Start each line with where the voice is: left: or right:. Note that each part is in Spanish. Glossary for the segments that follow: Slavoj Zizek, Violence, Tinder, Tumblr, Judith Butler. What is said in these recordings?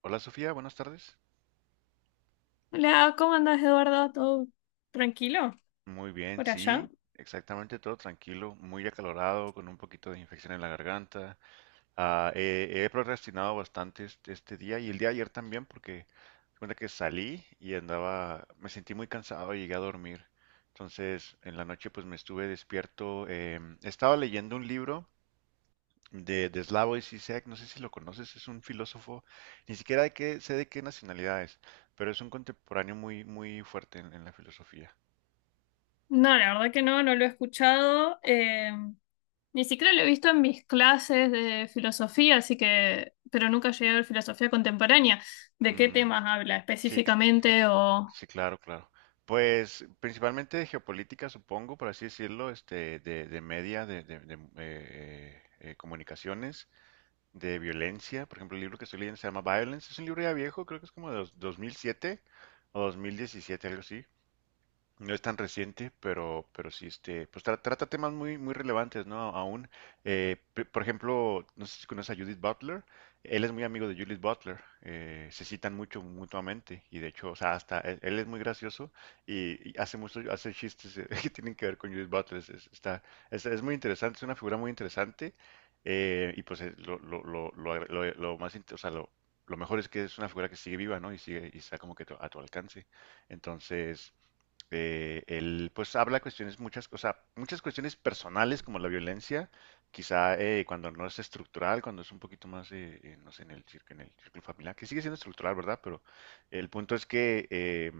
right: Hola, Sofía, buenas tardes.
left: Hola, ¿cómo andas, Eduardo? ¿Todo tranquilo
right: Muy bien,
left: por
right: sí,
left: allá?
right: exactamente todo tranquilo, muy acalorado, con un poquito de infección en la garganta. He procrastinado bastante este día y el día de ayer también porque se cuenta que salí y andaba, me sentí muy cansado y llegué a dormir. Entonces en la noche pues me estuve despierto. Estaba leyendo un libro de Slavoj Zizek, no sé si lo conoces, es un filósofo, ni siquiera de qué, sé de qué nacionalidad es, pero es un contemporáneo muy, muy fuerte en la filosofía.
left: No, la verdad que no, no lo he escuchado. Ni siquiera lo he visto en mis clases de filosofía, así que, pero nunca llegué a ver filosofía contemporánea. ¿De qué
right: Mm,
left: temas habla
right: sí, cl-
left: específicamente? O.
right: sí, claro, claro. Pues principalmente de geopolítica, supongo, por así decirlo, este, de media, comunicaciones, de violencia. Por ejemplo, el libro que estoy leyendo se llama Violence. Es un libro ya viejo, creo que es como de 2007 o 2017, algo así. No es tan reciente, pero sí, este, pues trata temas muy, muy relevantes, ¿no? Aún, por ejemplo, no sé si conoces a Judith Butler, él es muy amigo de Judith Butler, se citan mucho mutuamente, y de hecho, o sea, hasta él, él es muy gracioso y hace mucho, hace chistes que tienen que ver con Judith Butler, es muy interesante, es una figura muy interesante, y pues lo, agra- lo más, int- o sea, lo mejor es que es una figura que sigue viva, ¿no? Y sigue, y está como que a tu alcance. Entonces, él pues habla cuestiones, muchas, o sea, muchas cuestiones personales como la violencia, quizá cuando no es estructural, cuando es un poquito más, no sé, en el, en el círculo familiar, que sigue siendo estructural, ¿verdad? Pero el punto es que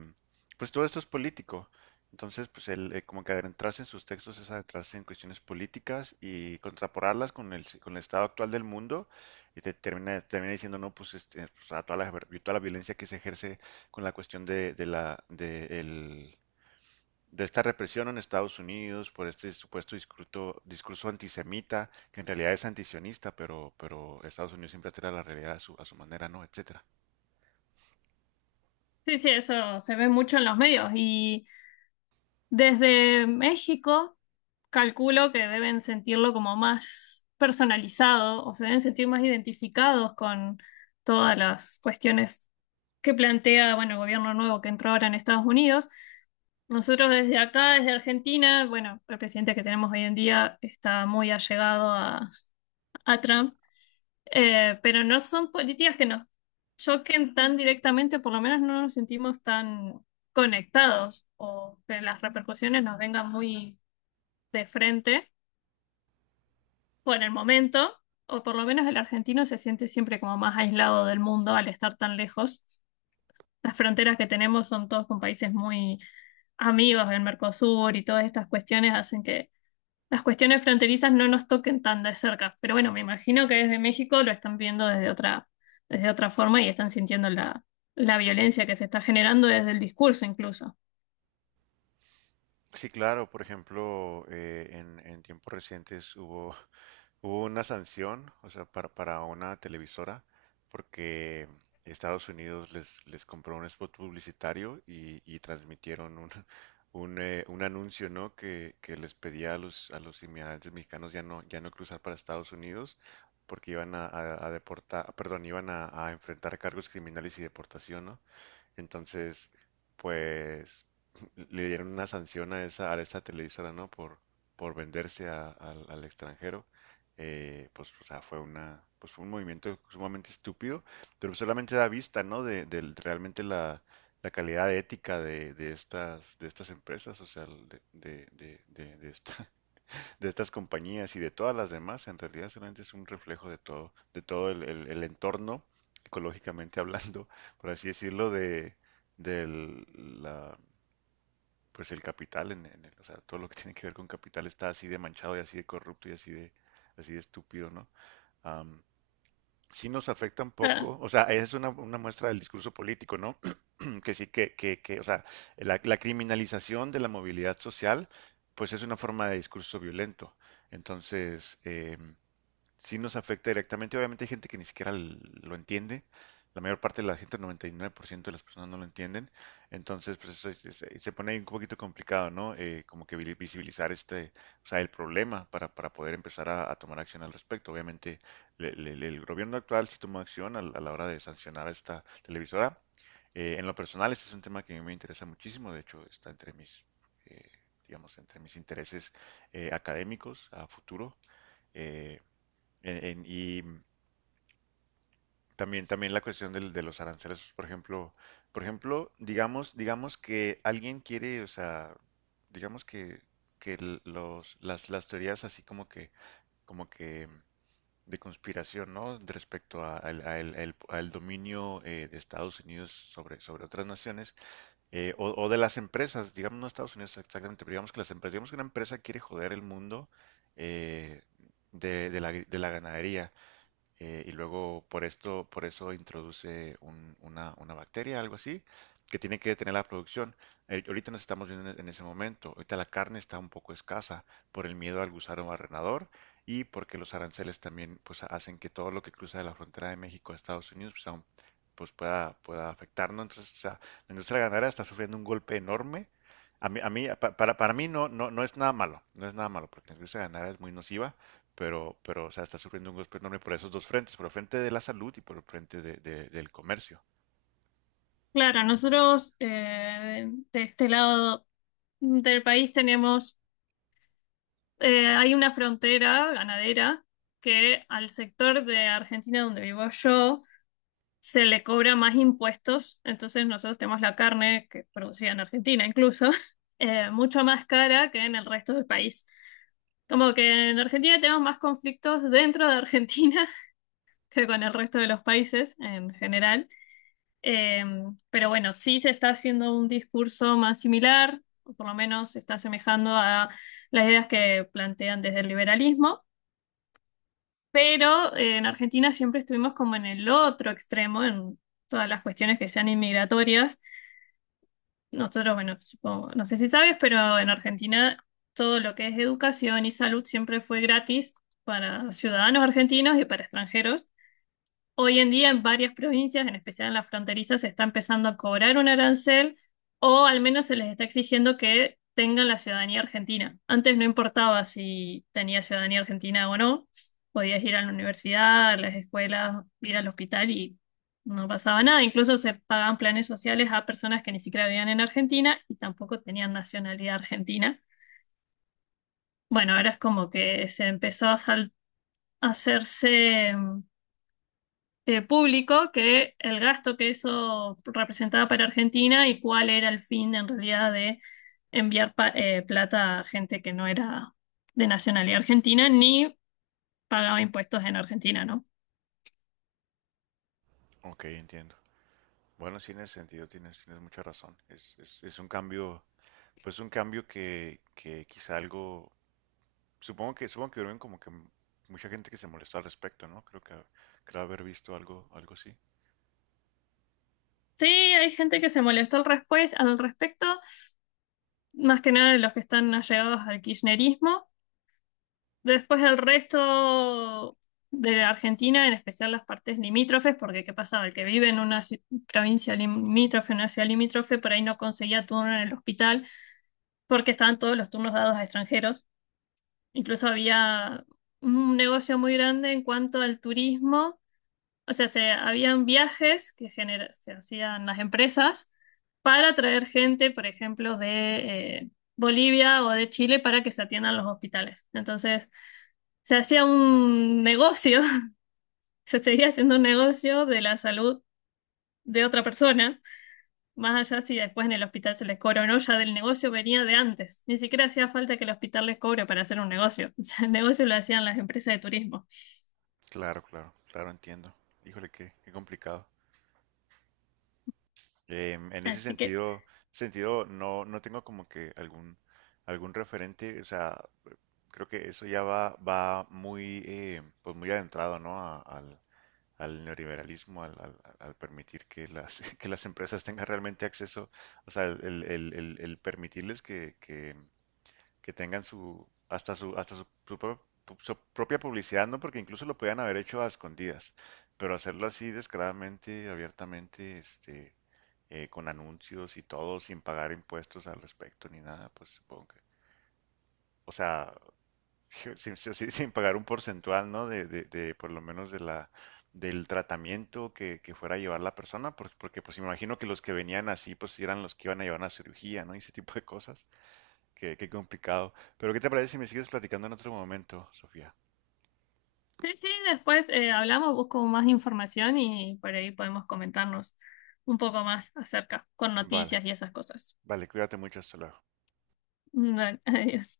right: pues todo esto es político. Entonces, pues él como que adentrarse en sus textos es adentrarse en cuestiones políticas y contraporarlas con el estado actual del mundo y te termina, termina diciendo, no, pues, este, o sea, toda la violencia que se ejerce con la cuestión de la, de esta represión en Estados Unidos por este supuesto discurso antisemita, que en realidad es antisionista, pero Estados Unidos siempre altera la realidad a su manera, ¿no? Etcétera.
left: Sí, sí, eso se ve mucho en los medios, y desde México calculo que deben sentirlo como más personalizado, o se deben sentir más identificados con todas las cuestiones, que plantea, bueno, el gobierno nuevo que entró ahora en Estados Unidos. Nosotros desde acá, desde Argentina, bueno, el presidente que tenemos hoy en día está muy allegado a, Trump, pero no son políticas que nos choquen tan directamente, por lo menos no nos sentimos tan conectados o que las repercusiones nos vengan muy de frente por el momento, o por lo menos el argentino se siente siempre como más aislado del mundo al estar tan lejos. Las fronteras que tenemos son todos con países muy amigos del Mercosur, y todas estas cuestiones hacen que las cuestiones fronterizas no nos toquen tan de cerca. Pero bueno, me imagino que desde México lo están viendo desde otra forma, y están sintiendo la violencia que se está generando desde el discurso incluso.
right: Sí, claro, por ejemplo, en tiempos recientes hubo una sanción, o sea, para una televisora, porque Estados Unidos les, les compró un spot publicitario y transmitieron un, un anuncio, ¿no? Que les pedía a los inmigrantes mexicanos ya no, ya no cruzar para Estados Unidos porque iban a deportar, perdón, iban a enfrentar cargos criminales y deportación, ¿no? Entonces, pues le dieron una sanción a esa televisora, ¿no? Por venderse al extranjero. Pues, o sea, fue una, pues fue un movimiento sumamente estúpido, pero solamente da vista, ¿no? Realmente la, la calidad ética de estas empresas, o sea, de esta, de estas compañías y de todas las demás, en realidad solamente es un reflejo de todo el entorno, ecológicamente hablando, por así decirlo, del, la, pues el capital, o sea, todo lo que tiene que ver con capital está así de manchado y así de corrupto y así de estúpido, ¿no? Am, sí nos afecta un
left: Ah,
right: poco, o sea, es una muestra del discurso político, ¿no? Mm, que sí, que o sea, la criminalización de la movilidad social, pues es una forma de discurso violento. Entonces, sí nos afecta directamente. Obviamente hay gente que ni siquiera lo entiende. La mayor parte de la gente, el 99% de las personas no lo entienden. Entonces, pues eso se pone ahí un poquito complicado, ¿no? Como que visibilizar este, o sea, el problema para poder empezar a tomar acción al respecto. Obviamente, el gobierno actual sí tomó acción a la hora de sancionar a esta televisora. En lo personal, este es un tema que a mí me interesa muchísimo. De hecho, está entre mis, eh, digamos, entre mis intereses académicos a futuro. Eh, y también, también la cuestión de los aranceles, por ejemplo, digamos, digamos que alguien quiere, o sea, digamos que las teorías así como que de conspiración, ¿no? De respecto a- al, a el- al dominio de Estados Unidos sobre, sobre otras naciones, o de las empresas, digamos, no Estados Unidos exactamente, pero digamos que las empresas, digamos que una empresa quiere joder el mundo eh, de la, de la ganadería, y luego por esto, por eso introduce una bacteria, algo así, que tiene que detener la producción. Ahorita nos estamos viendo en ese momento. Ahorita la carne está un poco escasa por el miedo al gusano barrenador y porque los aranceles también pues hacen que todo lo que cruza de la frontera de México a Estados Unidos pues, aún, pues, pueda, pueda afectarnos. Entonces, o sea, la industria ganadera está sufriendo un golpe enorme. A mí, para mí no, no, no es nada malo, no es nada malo, porque la industria ganadera es muy nociva, pero, o sea, está sufriendo un costo enorme por esos dos frentes, por el frente de la salud y por el frente del comercio.
left: claro, nosotros de este lado del país tenemos, hay una frontera ganadera, que al sector de Argentina donde vivo yo se le cobra más impuestos, entonces nosotros tenemos la carne que producida en Argentina incluso, mucho más cara que en el resto del país. Como que en Argentina tenemos más conflictos dentro de Argentina que con el resto de los países en general. Eh, pero bueno, sí se está haciendo un discurso más similar, o por lo menos se está asemejando a las ideas que plantean desde el liberalismo. Pero en Argentina siempre estuvimos como en el otro extremo, en todas las cuestiones que sean inmigratorias. Nosotros, bueno, no sé si sabes, pero en Argentina todo lo que es educación y salud siempre fue gratis para ciudadanos argentinos y para extranjeros. Hoy en día en varias provincias, en especial en las fronterizas, se está empezando a cobrar un arancel, o al menos se les está exigiendo que tengan la ciudadanía argentina. Antes no importaba si tenías ciudadanía argentina o no, podías ir a la universidad, a las escuelas, ir al hospital y no pasaba nada. Incluso se pagaban planes sociales a personas que ni siquiera vivían en Argentina y tampoco tenían nacionalidad argentina. Bueno, ahora es como que se empezó a a hacerse público que el gasto que eso representaba para Argentina, y cuál era el fin en realidad de enviar plata a gente que no era de nacionalidad argentina ni pagaba impuestos en Argentina, ¿no?
right: Ok, entiendo. Bueno, sí, en ese sentido tienes, tienes mucha razón. Es un cambio, pues un cambio que quizá algo, supongo que hubieron como que mucha gente que se molestó al respecto, ¿no? Creo haber visto algo, algo así.
left: Sí, hay gente que se molestó al respecto, más que nada de los que están allegados al kirchnerismo. Después el resto de Argentina, en especial las partes limítrofes, porque ¿qué pasaba? El que vive en una provincia limítrofe, una ciudad limítrofe, por ahí no conseguía turno en el hospital porque estaban todos los turnos dados a extranjeros. Incluso había un negocio muy grande en cuanto al turismo. O sea, habían viajes que se hacían las empresas para traer gente, por ejemplo, de Bolivia o de Chile, para que se atiendan los hospitales. Entonces se hacía un negocio, se seguía haciendo un negocio de la salud de otra persona, más allá si después en el hospital se les cobra o no. Ya del negocio venía de antes, ni siquiera hacía falta que el hospital les cobre para hacer un negocio. O sea, el negocio lo hacían las empresas de turismo.
right: Claro, claro, claro, entiendo. Híjole, qué, qué complicado. Em, en ese
left: Así que
right: sentido, sentido no, no tengo como que algún, algún referente, o sea, creo que eso ya va, va muy, pues muy adentrado, ¿no? Al neoliberalismo, al permitir que las, que las empresas tengan realmente acceso, o sea, el permitirles que, que tengan su, hasta su, hasta su, su propia publicidad, ¿no? Porque incluso lo podían haber hecho a escondidas, pero hacerlo así descaradamente, abiertamente, este, con anuncios y todo, sin pagar impuestos al respecto ni nada, pues supongo que, o sea, sin pagar un porcentual, ¿no? De, por lo menos, de la, del tratamiento que fuera a llevar la persona, porque pues imagino que los que venían así, pues eran los que iban a llevar una cirugía, ¿no? Y ese tipo de cosas. Qué, qué complicado. Pero ¿qué te parece si me sigues platicando en otro momento, Sofía?
left: sí, sí, después hablamos, busco más información y por ahí podemos comentarnos un poco más acerca, con
right: Vale,
left: noticias y esas cosas.
right: vale, cuídate mucho, hasta luego.
left: Bueno, adiós.